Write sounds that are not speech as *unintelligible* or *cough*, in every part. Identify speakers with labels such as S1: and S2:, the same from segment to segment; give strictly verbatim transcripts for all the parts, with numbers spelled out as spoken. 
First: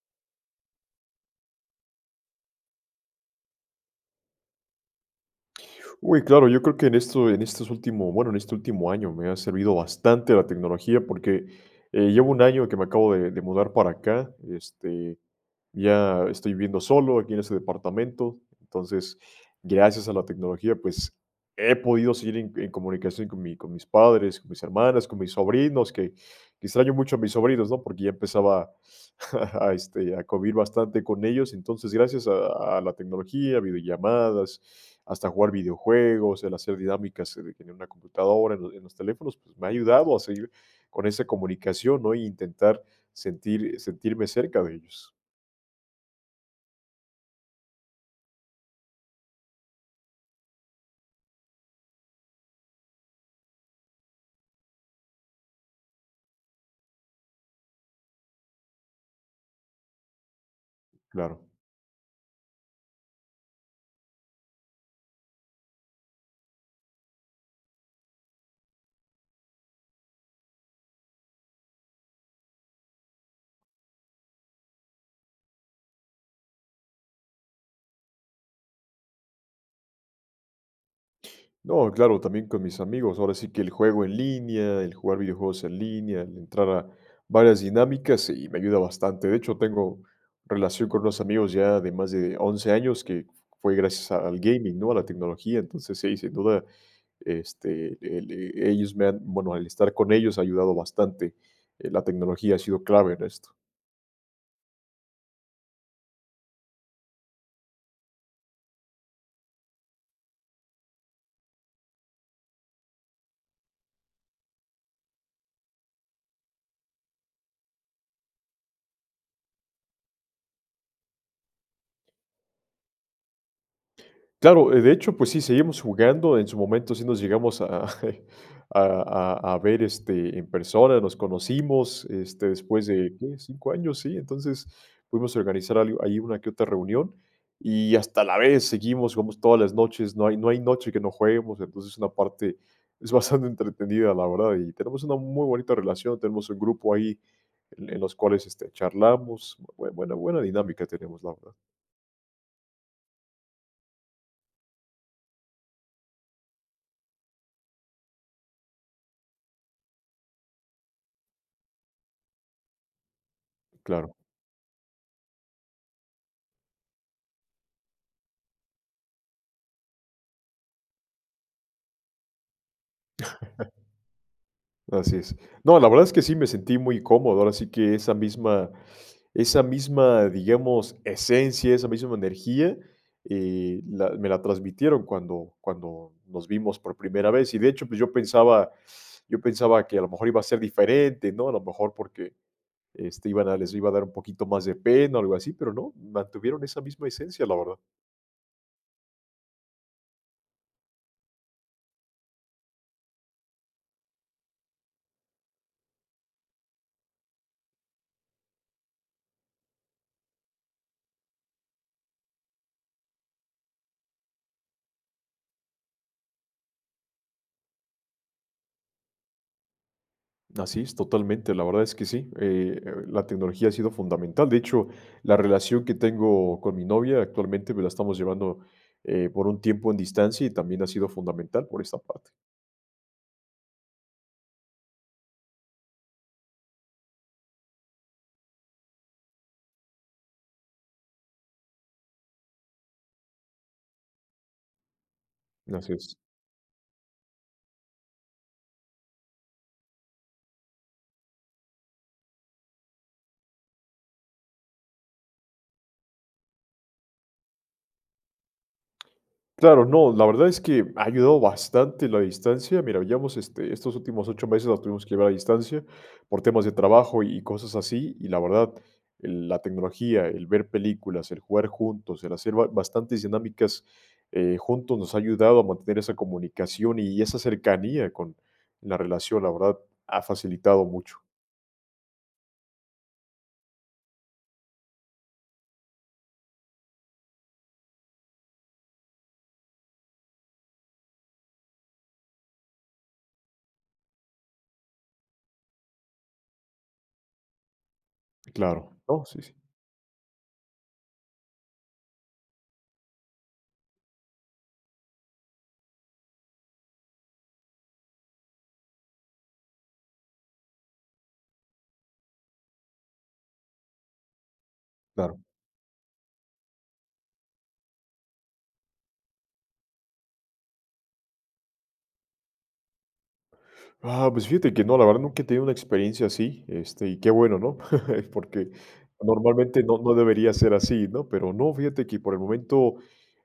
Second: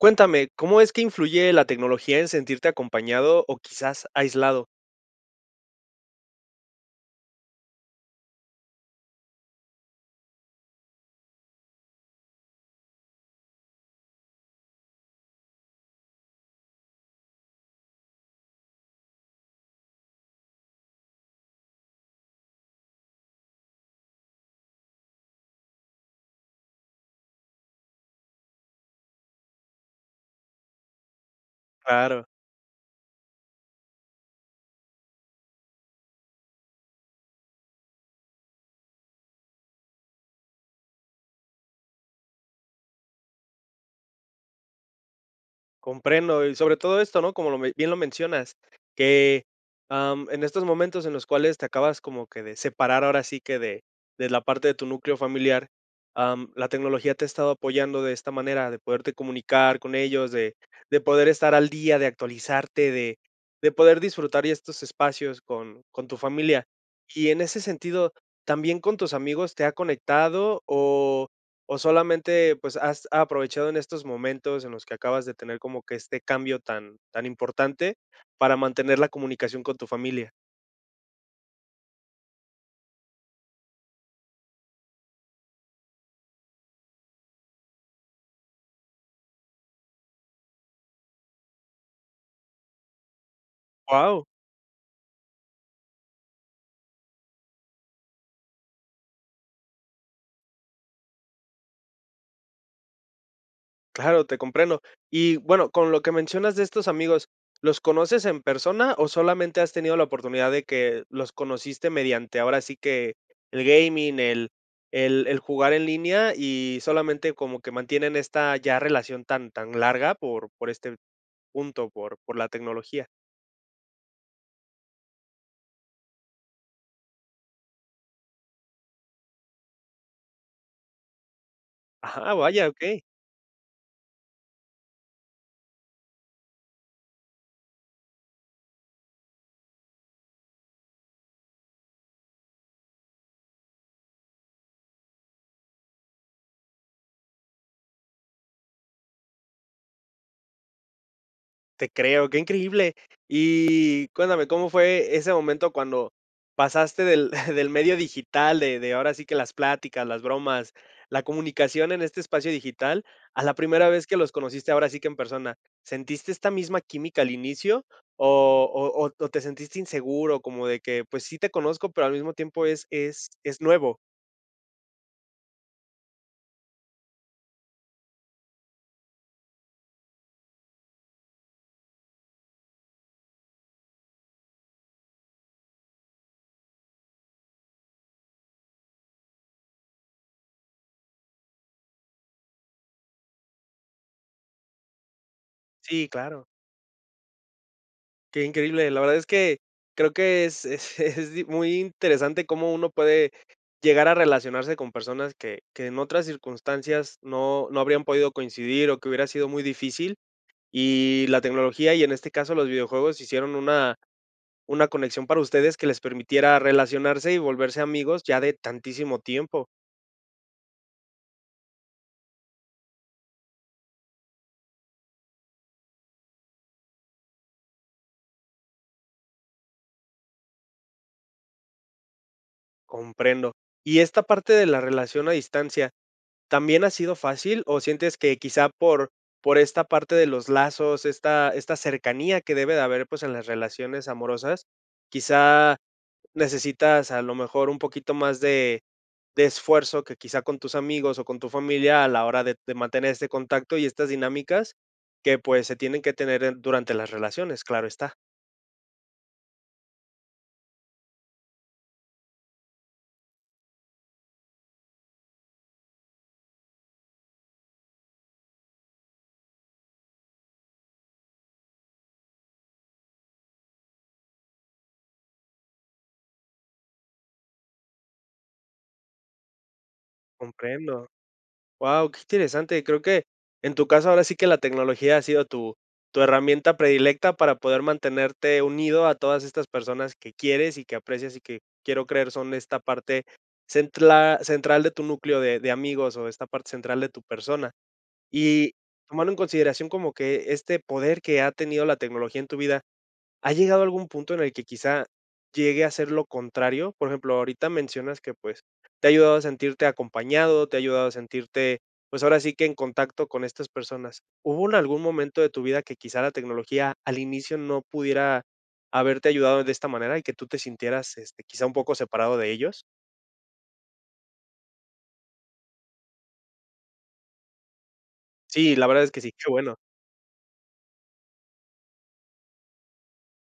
S1: Cuéntame, ¿cómo es que influye la tecnología, en sentirte acompañado, o quizás, aislado?
S2: Uy, claro. Yo creo, que en esto en estos últimos bueno, en este último año, me ha servido bastante la tecnología, porque, eh, llevo un año, que me acabo de de mudar para acá. Este, ya estoy viviendo solo, aquí en este departamento. Entonces, gracias a la tecnología, pues, he podido seguir en en comunicación, con mi con mis padres, con mis hermanas, con mis sobrinos, que que, extraño mucho a mis sobrinos, ¿no? Porque ya empezaba a *chuckles* este, a covir, bastante con ellos. Entonces,
S1: Claro.
S2: gracias a a la tecnología, a video llamadas. Hasta jugar video juegos, el hacer dinámicas en en una computadora, en los en los teléfonos. Pues, me ha ayudado, a seguir con ese comunicación, ¿no? Intentar, sentir sentirme cerca de ellos.
S1: Comprendo. Y sobre todo esto, ¿no? Como lo me bien lo mencionas. Que, am, en estos momentos, en los cuales, te acabas como que de separar, ahora sí que, de de la parte de tu núcleo familiar, am, la tecnología te ha estado apoyando, de esta manera. De poderte comunicar con ellos, de de poder
S2: Claro.
S1: estar al día, de actualizarte. De de poder disfrutar, ya estos espacios, con con tu familia. Y en ese sentido, ¿también con tus amigos, te ha conectado? O o solamente, pues, has aprovechado en estos momentos, en los que acabas de tener, como que este cambio tan tan importante, para mantener la comunicación, con tu familia.
S2: No, claro, también con mis amigos, ahora sí que el juego en línea, el jugar videojuegos en línea, entrar a varias dinámicas, y me ayuda bastante, de hecho, tengo relación con unos amigos ya de más de once años, que fue gracias
S1: Guau.
S2: al gaming, ¿no?, a la tecnología, entonces, sí, sin duda, este, el ellos me han, bueno, el estar con ellos ha ayudado bastante, la tecnología ha sido clave en esto.
S1: Claro, te comprendo. Y, bueno, con lo que mencionas de estos amigos, ¿los conoces en persona o solamente has tenido la oportunidad de que los conociste mediante, ahora sí que, el gaming, el el el jugar en línea y solamente como que mantienen esta ya relación tan tan larga por por este punto, por por la tecnología?
S2: Claro, de hecho, pues sí, seguimos jugando, en su momento sí nos llegamos a, *chuckles* a a a ver, este, en persona, nos conocimos,
S1: Ah,
S2: este,
S1: vaya,
S2: después
S1: okey.
S2: de, ¿qué?, ¿cinco años?, sí, entonces, pudimos organizar algo ahí, una que otra reunión, y hasta la vez seguimos, jugamos todas las noches, no hay, no hay noche que no jueguemos, entonces, una parte es bastante entretenida, la verdad y tenemos una muy bonita relación, tenemos un grupo ahí en en los cuales, este, charlamos, bue buena, buena dinámica tenemos, la verdad.
S1: Te creo, ¡qué increíble!, y cuéntame, ¿cómo fue ese momento cuando pasaste del *giggles* del medio digital, de de, ahora sí que, las plática, las bromas, la comunicación en este espacio digital, a la primera vez
S2: Claro.
S1: que los conociste, ahora sí que en persona?, ¿sentiste esta misma química al inicio o o o te sentiste inseguro?, como de que, pues, sí te conozco, pero al mismo tiempo es es es
S2: *chuckles*
S1: nuevo.
S2: Así es. No, la verdad es que sí, me sentí muy cómodo, ahora sí que esa misma esa misma, digamos, esencia, esa misma energía, eh, la me la transmitieron cuando cuando nos vimos por primera vez. Y, de hecho, pues yo pensaba *sucks teeth* yo pensaba que a lo mejor iba a ser diferente, ¿no?, a lo mejor porque, este, iban a les iba a dar un poquito más de pena o algo así, pero no,
S1: Sí, claro.
S2: mantuvieron esa misma esencia, la verdad.
S1: Qué increíble, la verdad es que, creo que es es, es *giggles* muy interesante cómo uno puede llegar a relacionarse con personas que que en otras circunstancias no no habrían podido coincidir o que hubiera sido muy difícil, y la tecnología y, en este caso, los videojuegos, hicieron una una conexión para ustedes que les permitiera relacionarse y volverse amigos ya de tantísimo tiempo.
S2: Así es totalmente, la verdad es que sí, eh, la tecnología ha sido fundamental. De hecho, la relación que tengo con mi novia actualmente me la estamos llevando, eh, por un tiempo en distancia y también ha sido fundamental por esa parte.
S1: Comprendo. Y esta parte de la relación a distancia, ¿también ha sido fácil o sientes que quizá por por esta parte de los lazos, esta esta cercanía que debe de haber, pues, en las relaciones amorosas? Quizá
S2: Así es.
S1: necesitas a lo mejor un poquito más de de esfuerzo que quizá con tus amigos o con tu familia a la hora de de mantener este contacto y estas dinámicas que, pues se tienen que tener en durante las relaciones, claro está.
S2: Claro, no, la verdad es que ha ayudado bastante la distancia. Mira, llevamos, este, estos últimos ocho meses la tuvimos que llevar a distancia por temas de trabajo y cosas así, y la verdad, la tecnología, el ver películas, el jugar juntos, el hacer ba bastantes dinámicas, eh, juntos nos ha ayudado a mantener esa comunicación y esa cercanía con la relación, la verdad, ha facilitado
S1: Comprendo.
S2: mucho.
S1: Wao, qué interesante. Creo que, en tu caso, ahora sí que la tecnología ha sido tu tu herramienta predilecta para poder mantenerte unido a todas estas personas que quieres y que aprecias y que quiero creer son esta parte centla central de tu núcleo de de amigos o esta parte central de tu persona. Y
S2: Claro, no,
S1: tomando en
S2: sí, sí.
S1: consideración como que este poder que ha tenido la tecnología en tu vida, ¿ha llegado a algún punto en el que quizá llegue a ser lo contrario? Por ejemplo, ahorita mencionas que, pues te ha ayudado a sentirte acompañado, te ha ayudado a sentirte, pues, ahora sí que en contacto con estas personas. ¿Hubo en algún
S2: Claro.
S1: momento de tu vida que quizá la tecnología al inicio no pudiera haberte ayudado de esta manera y que tú te sintieras, este, quizá un poco separado de ellos?
S2: Ah, pues fíjate que no, la verdad nunca he tenido una experiencia así, este, y qué bueno, ¿no? *chuckles* Porque
S1: Sí, la verdad es que sí, qué bueno.
S2: normalmente no no debería ser así, ¿no? Pero no, fíjate que, por el momento,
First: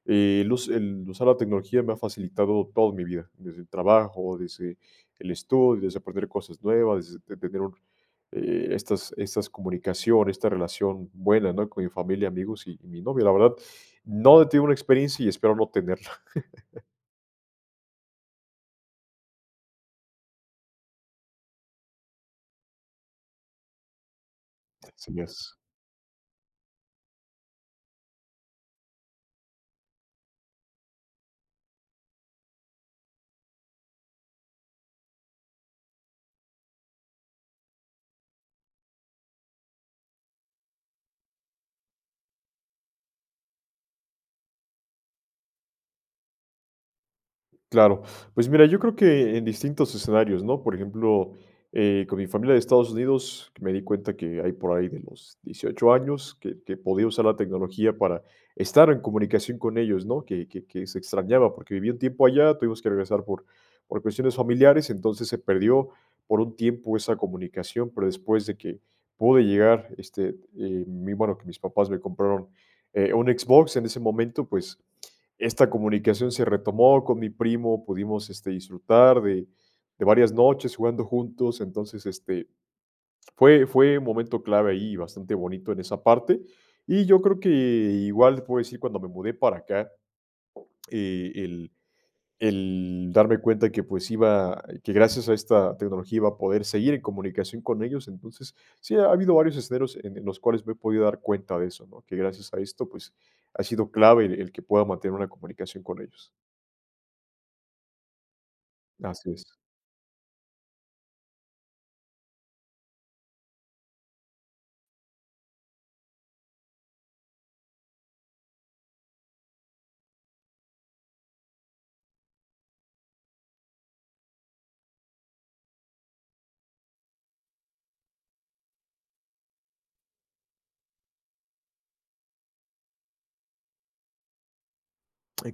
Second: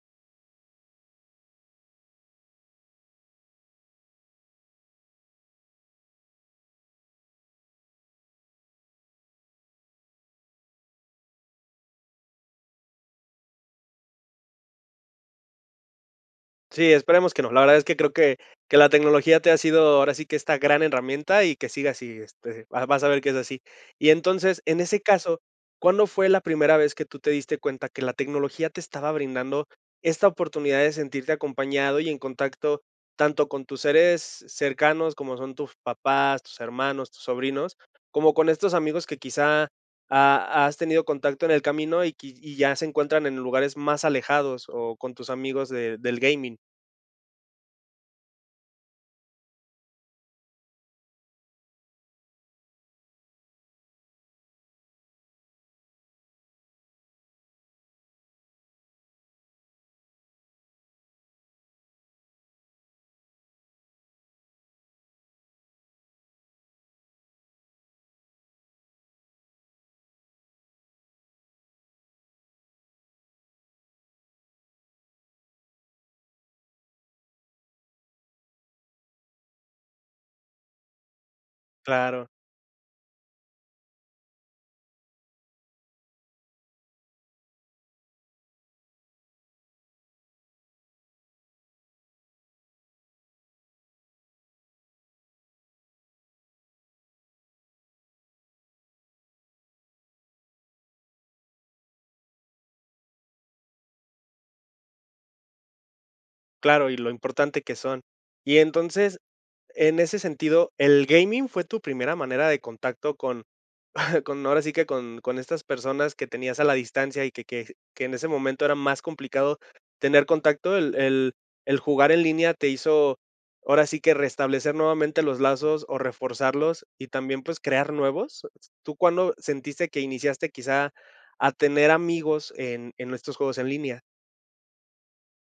S2: eh, el us el usar la tecnología me ha facilitado todo en mi vida, desde el trabajo, desde el estudio, desde aprender cosas nuevas, desde tener un e estas estas comunicaciones, esta relación buena, ¿no? Con mi familia, amigos y y mi novia. La verdad, no he tenido una experiencia y espero no tenerla. *chuckles*
S1: Sí, esperemos que no. La verdad es que creo que que la tecnología te ha sido, ahora sí que esta gran herramienta y que siga así, este, vas vas a ver que es así. Y entonces, en ese
S2: Así
S1: caso,
S2: es.
S1: ¿cuándo fue la primera vez que tú te diste cuenta que la tecnología te estaba brindando esta oportunidad de sentirte acompañado y en contacto tanto con tus seres cercanos, como son tus papás, tus hermanos, tus sobrinos, como con estos amigos que quizá a has tenido contacto en el camino y y ya se encuentran en lugares más alejados o con tus amigos de del gaming?
S2: Claro, pues mira, yo creo que en distintos escenarios, ¿no? Por ejemplo, eh, con mi familia de Estados Unidos, me di cuenta que hay por ahí de los dieciocho años, que que podía usar la tecnología para estar en comunicación con ellos, ¿no?, que que que se extrañaba, porque viví un tiempo allá, tuvimos que regresar por por cuestiones familiares. Entonces, se perdió por un tiempo esa comunicación, pero después de que pude llegar, este, eh, mm, bueno, que mis papás me compraron, eh, un Xbox en ese momento, pues, esta comunicación se retomó con mi primo, pudimos, este, disfrutar de de varias noches jugando juntos. Entonces,
S1: Claro.
S2: este, fue fue un momento clave ahí, bastante bonito en esa parte. Y yo creo que igual puedo decir cuando me mudé para acá, eh, el el darme cuenta que, pues, iba que gracias a esta tecnología iba a poder seguir en comunicación con ellos, entonces, sí, ha habido varios escenarios en los cuales me he podido dar cuenta de eso, ¿no?, que gracias a esto, pues, ha sido clave el el que pueda mantener una comunicación con ellos.
S1: Claro, y lo importante que son. Y entonces,
S2: Así es.
S1: en ese sentido, el gaming fue tu primera manera de contacto con *exhales* con, ahora sí que con con estas personas que tenías a la distancia y que que que en ese momento era más complicado tener contacto, el el ¿el jugar en línea te hizo ahora sí que restablecer nuevamente los lazos o reforzarlos y también, pues, crear nuevos? ¿Tú cuándo sentiste que iniciaste quizá a tener amigos en en estos juegos en línea?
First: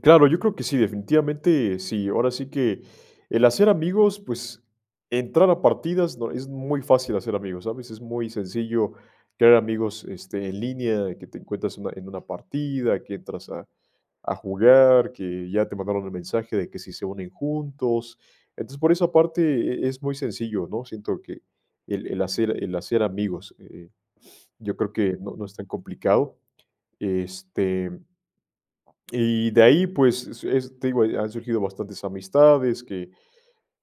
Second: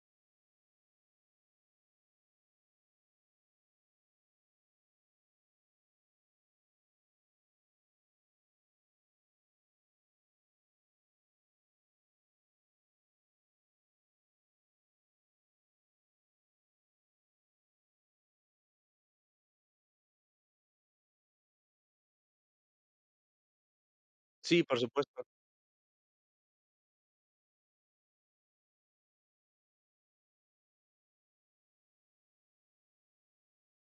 S2: Claro, yo creo que sí, definitivamente sí. Ahora sí que el hacer amigos, pues, entrar a partidas no Es muy fácil hacer amigos, ¿sabes? Es muy sencillo crear amigos, este, en línea, que te encuentras en una en una partida, que entras a, a jugar, que ya te mandaron el mensaje de que si se unen juntos. Entonces, por esa parte, eh, es uy sencillo, ¿no? Siento que el el hacer el hacer amigos, eh, *sniffs*
S1: Sí,
S2: yo
S1: por
S2: creo que
S1: supuesto.
S2: no no es tan complicado. Este, *swallows* y de ahí, pues, es es te digo, han surgido bastantes amistades, que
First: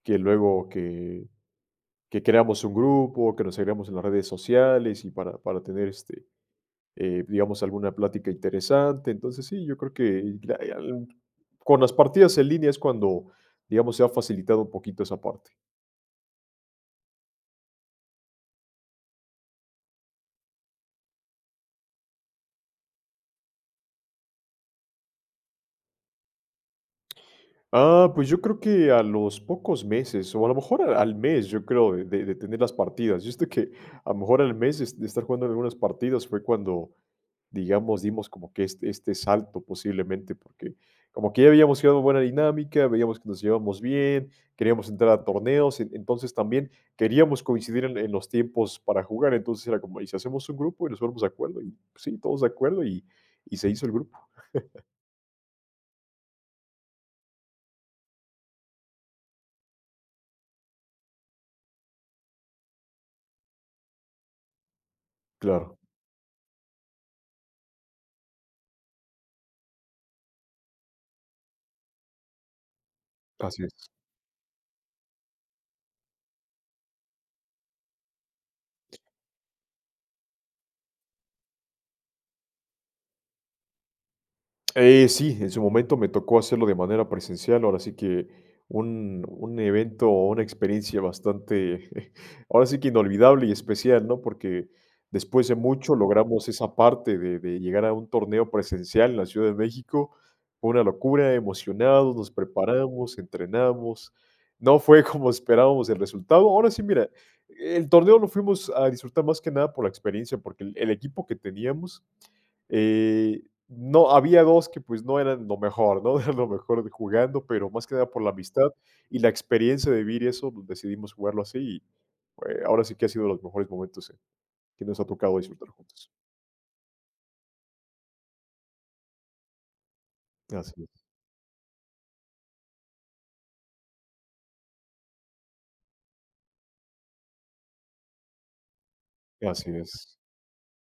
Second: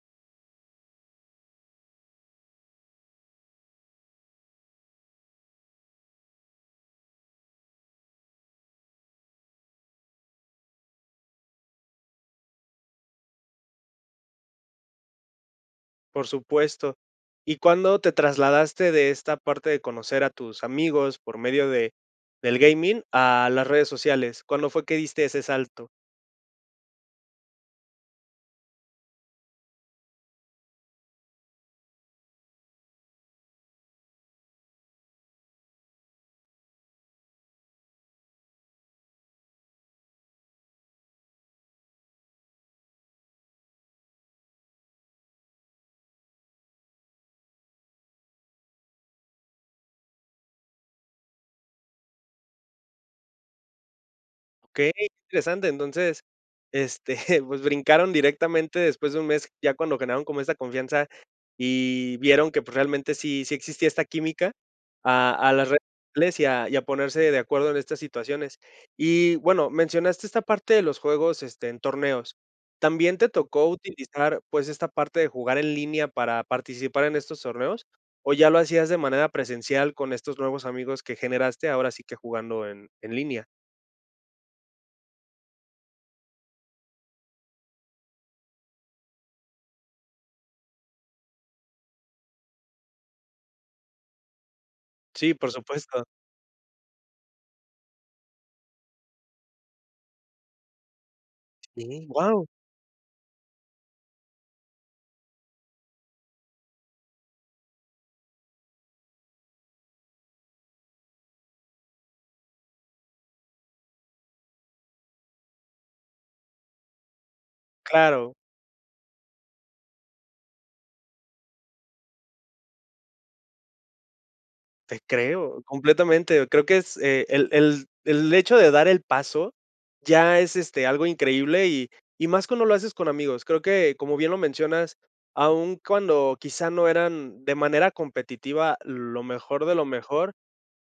S2: que luego que que creamos un grupo, que nos agregamos en las redes sociales, y para para tener, este, eh, digamos, alguna plática interesante. Entonces, sí, yo creo hay, ah, con las partidas en línea es cuando, digamos, se ha facilitado un poquito esa parte.
S1: Por supuesto. ¿Y cuándo te trasladaste de esta parte de conocer a tus amigos, por medio de del gaming, a las redes sociales? ¿Cuándo fue que diste ese salto?
S2: Ah, pues yo creo que a los pocos meses, o a lo mejor a al mes, yo creo, de de de tener las partidas. Yo, este, que a lo mejor, al mes de s de estar jugando algunas partidas, fue cuando, digamos, dimos como que este este salto posiblemente, porque como que ya habíamos *unintelligible* en buena dinámica, veíamos que nos llevábamos bien, queríamos entrar a torneos, en entonces también queríamos coincidir en en los tiempos para jugar. Entonces era como: "Y si hacemos un grupo y nos ponemos de acuerdo" y, sí, todos de acuerdo y y se hizo el grupo. *laughs*
S1: Okey, interesante, entonces, este, *chuckles* pues brincaron directamente después de un mes, ya cuando generaron como esa confianza y vieron que, pues, realmente sí, sí existía esta química a a las
S2: Claro.
S1: red *unintelligible* y a ponerse de acuerdo en estas situaciones. Y bueno, mencionaste esta parte de los juegos, este, en torneos. ¿También te
S2: Así
S1: tocó
S2: es.
S1: utilizar, pues, esta parte de jugar en línea para participar en estos torneos? ¿O ya lo hacías de manera presencial con estos nuevos amigos que generaste, ahora sí que jugando en en línea?
S2: Eh, sí, en su momento me tocó hacerlo de manera presencial, ahora sí que un un evento, o una experiencia bastante *chuckles* ahora sí que inolvidable y especial, ¿no? Porque
S1: Sí,
S2: después
S1: por
S2: de mucho,
S1: supuesto.
S2: logramos esa parte de de llegar a un torneo presencial en la Ciudad de México. Fue una locura,
S1: Sí,
S2: emocionados, nos
S1: ¡wao!
S2: preparamos, entrenamos. No fue como esperábamos el resultado. Ahora sí, mira, el torneo lo fuimos a disfrutar más que nada por la experiencia, porque el el equipo que teníamos, eh, no había dos que, pues, no eran lo mejor, ¿no?, lo mejor de jugando, pero más que nada por la
S1: Claro.
S2: amistad y la experiencia de vivir y eso decidimos jugarlo así, y, eh, ahora sí que ha sido los mejores momentos en que nos
S1: Te
S2: ha tocado
S1: creo,
S2: disfrutar juntos.
S1: completamente. Creo que es el el el hecho de dar el paso ya es,
S2: Así
S1: este,
S2: es.
S1: algo increíble y y más cuando lo haces con amigos. Creo que, como bien lo mencionas, aun cuando quizá no eran de manera competitiva lo
S2: Eh,
S1: mejor
S2: así
S1: de lo
S2: es.
S1: mejor,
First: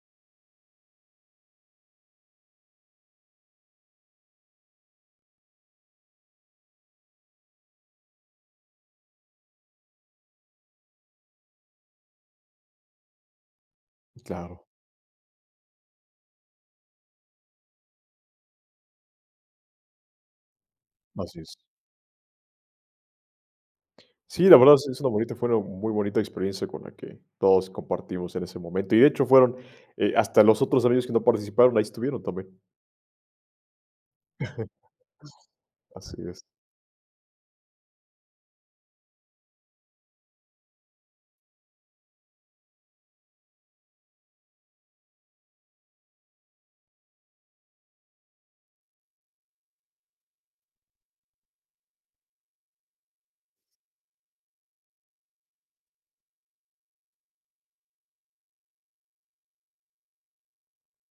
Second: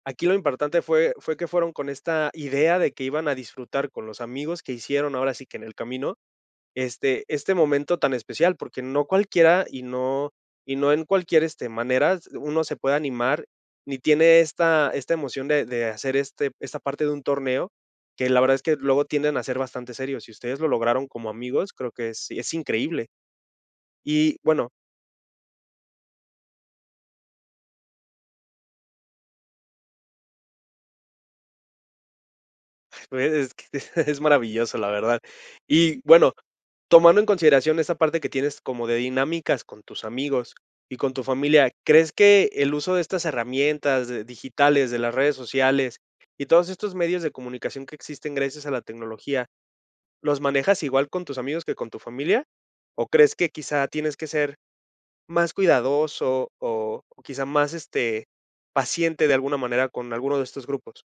S1: aquí lo importante fue fue que fueron con esta idea de que iban a disfrutar con los amigos que hicieron ahora sí que en el camino, este este momento tan especial. Porque no cualquiera y no y no en cualquier, este, maneras, uno se puede animar, ni tiene
S2: Claro.
S1: esta esta emoción de de hacer este esta parte de un torneo, que la verdad es que luego tienden a ser bastante serios. Si ustedes lo lograron como
S2: Así es.
S1: amigos, creo que es es increíble. Y,
S2: Sí, la
S1: bueno
S2: verdad es es una bonita forma, muy bonita experiencia con la que todos compartimos en ese momento, y de hecho fueron, eh, hasta los otros amigos que no participaron, ahí estuvieron también.
S1: Pues es que es
S2: *chuckles*
S1: maravilloso, la verdad. Y,
S2: Así
S1: bueno,
S2: es.
S1: tomando en consideración esa parte que tienes como de dinámicas con tus amigos y con tu familia. ¿Crees que el uso de estas herramientas, eh, digitales, de las redes sociales y todos estos medios de comunicación que existen gracias a la tecnología, ¿los manejas igual con tus amigos que con tu familia? ¿O crees que quizá tienes que ser más cuidadoso o quizá más, este, paciente de alguna manera con alguno de estos grupos?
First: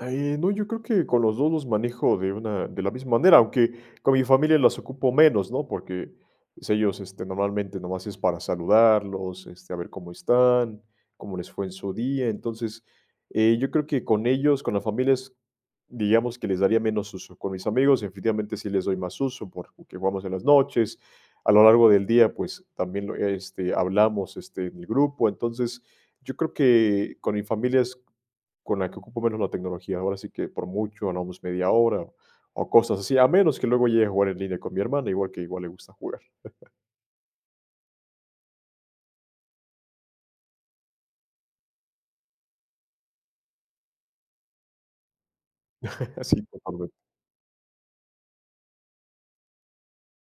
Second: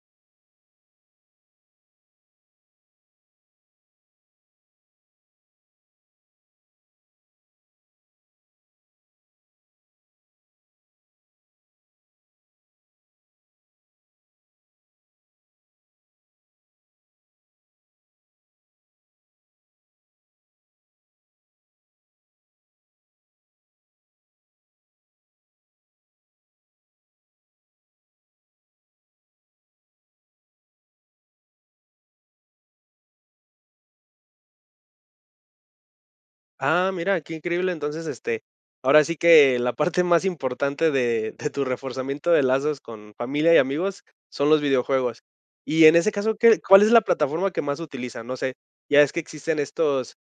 S2: Eh, no, yo creo que con los dos los manejo de una de la misma manera, aunque con mi familia los ocupo menos, ¿no?, porque, pues, ellos, este, normalmente, nomás es para saludarlos, este, a ver cómo están, cómo les fue en su día. Entonces, eh, yo creo que con ellos con la familia es, digamos, que les daría menos uso, con mis amigos, definitivamente, sí les doy más uso, porque que jugamos en las noches. A lo largo del día, pues, también lo este, hablamos, este, en el grupo. Entonces, yo creo que con mi familia es con la que ocupo menos la tecnología, ahora sí que por mucho, no, pues, media hora o o cosas así, a menos que luego llegue a jugar en línea con mi hermana, igual que igual le gusta jugar. *chuckles*
S1: Ah, mira, qué increíble, entonces, este, ahora sí que la parte *chuckles* más importante de de tu reforzamiento de lazos con familia y amigos, son los videojuegos. Y en ese
S2: *laughs*
S1: caso,
S2: Si,
S1: ¿qué cuál es
S2: totalmente.
S1: la plataforma que más utilizan? No sé, ya ves que existen estos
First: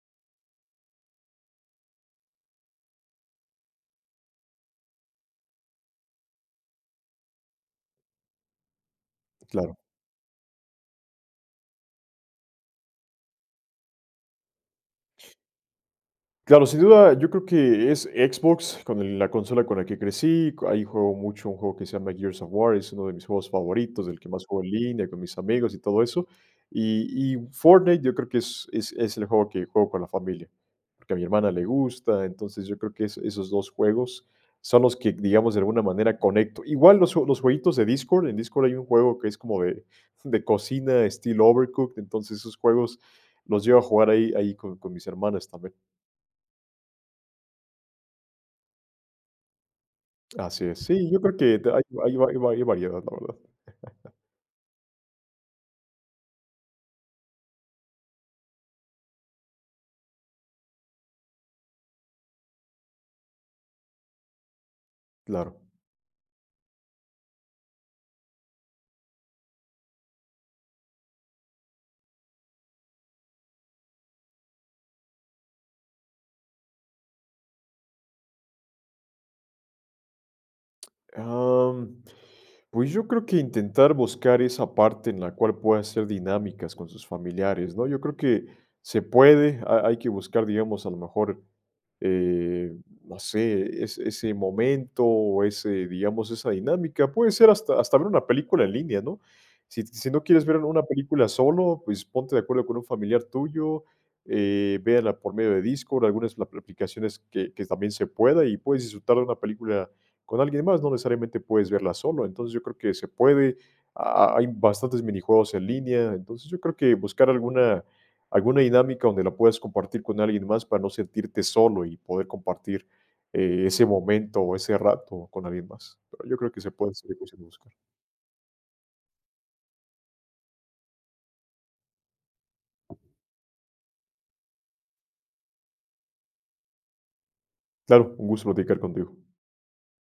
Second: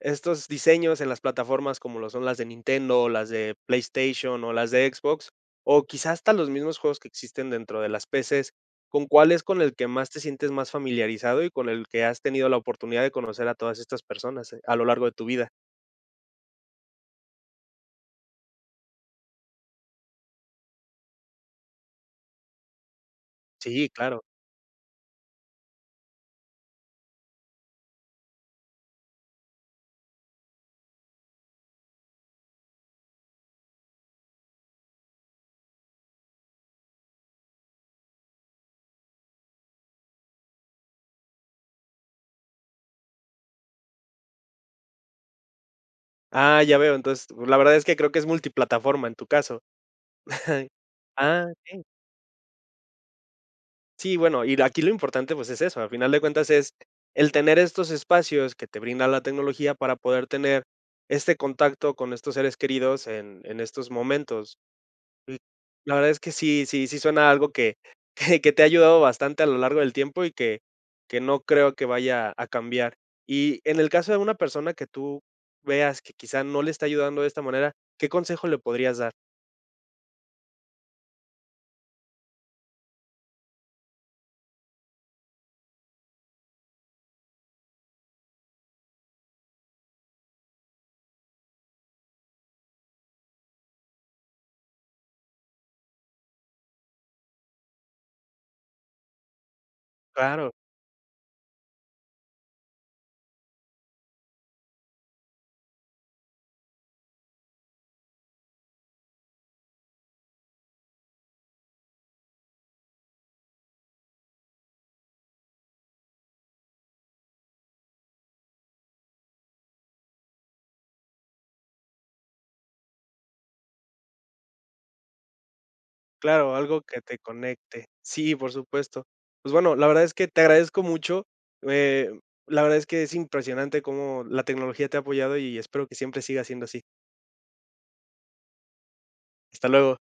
S1: estos diseños en las plataformas como lo son las de Nintendo o las de PlayStation, o las de Xbox, o quizá hasta los mismos juegos que existen dentro de las PCs, ¿con cuál es con el
S2: Claro.
S1: que más te sientes más familiarizado y con el que has tenido la oportunidad de conocer a todas estas personas, eh, a lo largo de tu vida?
S2: Claro, sin duda, yo creo que es Xbox con el la consola con la que crecí, co ahí juego mucho un juego que se llama Gears of War, uno de mis juegos
S1: Sí,
S2: favoritos, del
S1: claro.
S2: que más juego en línea con mis amigos y todo eso. Y y Fortnite yo creo que es es es el juego que juego con la familia, porque, a mi hermana le gusta. Entonces, yo creo que es esos dos juegos son los que, digamos, de alguna manera conecto igual los ju los jueguitos de Discord, en Discord hay un juego que es como de de cocina, estilo Overcooked, entonces, esos juegos los llego a jugar ahí ahí con con mis hermanas también.
S1: Ah, ya veo. Entonces, es la verdad, es que creo que es multiplataforma en tu caso.
S2: Así
S1: *chuckles*
S2: es. Sí, yo creo
S1: Ah,
S2: que hay
S1: okey.
S2: hay hay va hay va hay variedad, la verdad. *chuckles*
S1: Sí, bueno, y el aquí lo importante, pues, es eso, a final de cuentas, es el tener estos espacios que te brinda la tecnología para poder tener este contacto con estos seres queridos en en estos momentos. Sí.
S2: Claro.
S1: La verdad es que sí sí sí suena algo *chuckles* que que te ha ayudado bastante a lo largo del tiempo y que que no creo que vaya a cambiar. Y en el caso de una persona que tú veas que quizá no le está ayudando de esta manera, ¿qué consejo le podrías dar?
S2: Am, pues, yo creo que intentar buscar esa parte en la cual pueda ser dinámicas con sus familiares, ¿no? Yo creo que se puede, ha hay que buscar, digamos, a lo mejor, eh, no sé, ese ese momento, o ese, digamos, esa dinámica. Puede ser hasta hasta ver una película en línea, ¿no? Si si no quieres
S1: Claro.
S2: ver una película solo, pues, ponte de acuerdo con un familiar tuyo. Eh, véanla por medio de Discord, algunas ap aplicaciones que que también se pueda, y puedes disfrutar de una película con alguien más. No necesariamente puedes verla solo. Entonces, yo creo que se puede, ha ha hay bastantes minijuegos en línea. Entonces, yo creo que buscar alguna alguna dinámica donde la puedas compartir con alguien más para no sentirte solo, y poder compartir, eh, ese momento, o ese rato con alguien más. Pero yo creo
S1: Claro,
S2: que se
S1: algo
S2: puede,
S1: que
S2: seria
S1: te
S2: cuestion de buscar.
S1: conecte. Sí, por supuesto. Pues, bueno, la verdad es que te agradezco mucho, eh, la verdad es que es impresionante cómo la tecnología te ha apoyado y espero que siempre siga siendo así.
S2: Claro, un gusto platicar contigo.
S1: Hasta luego.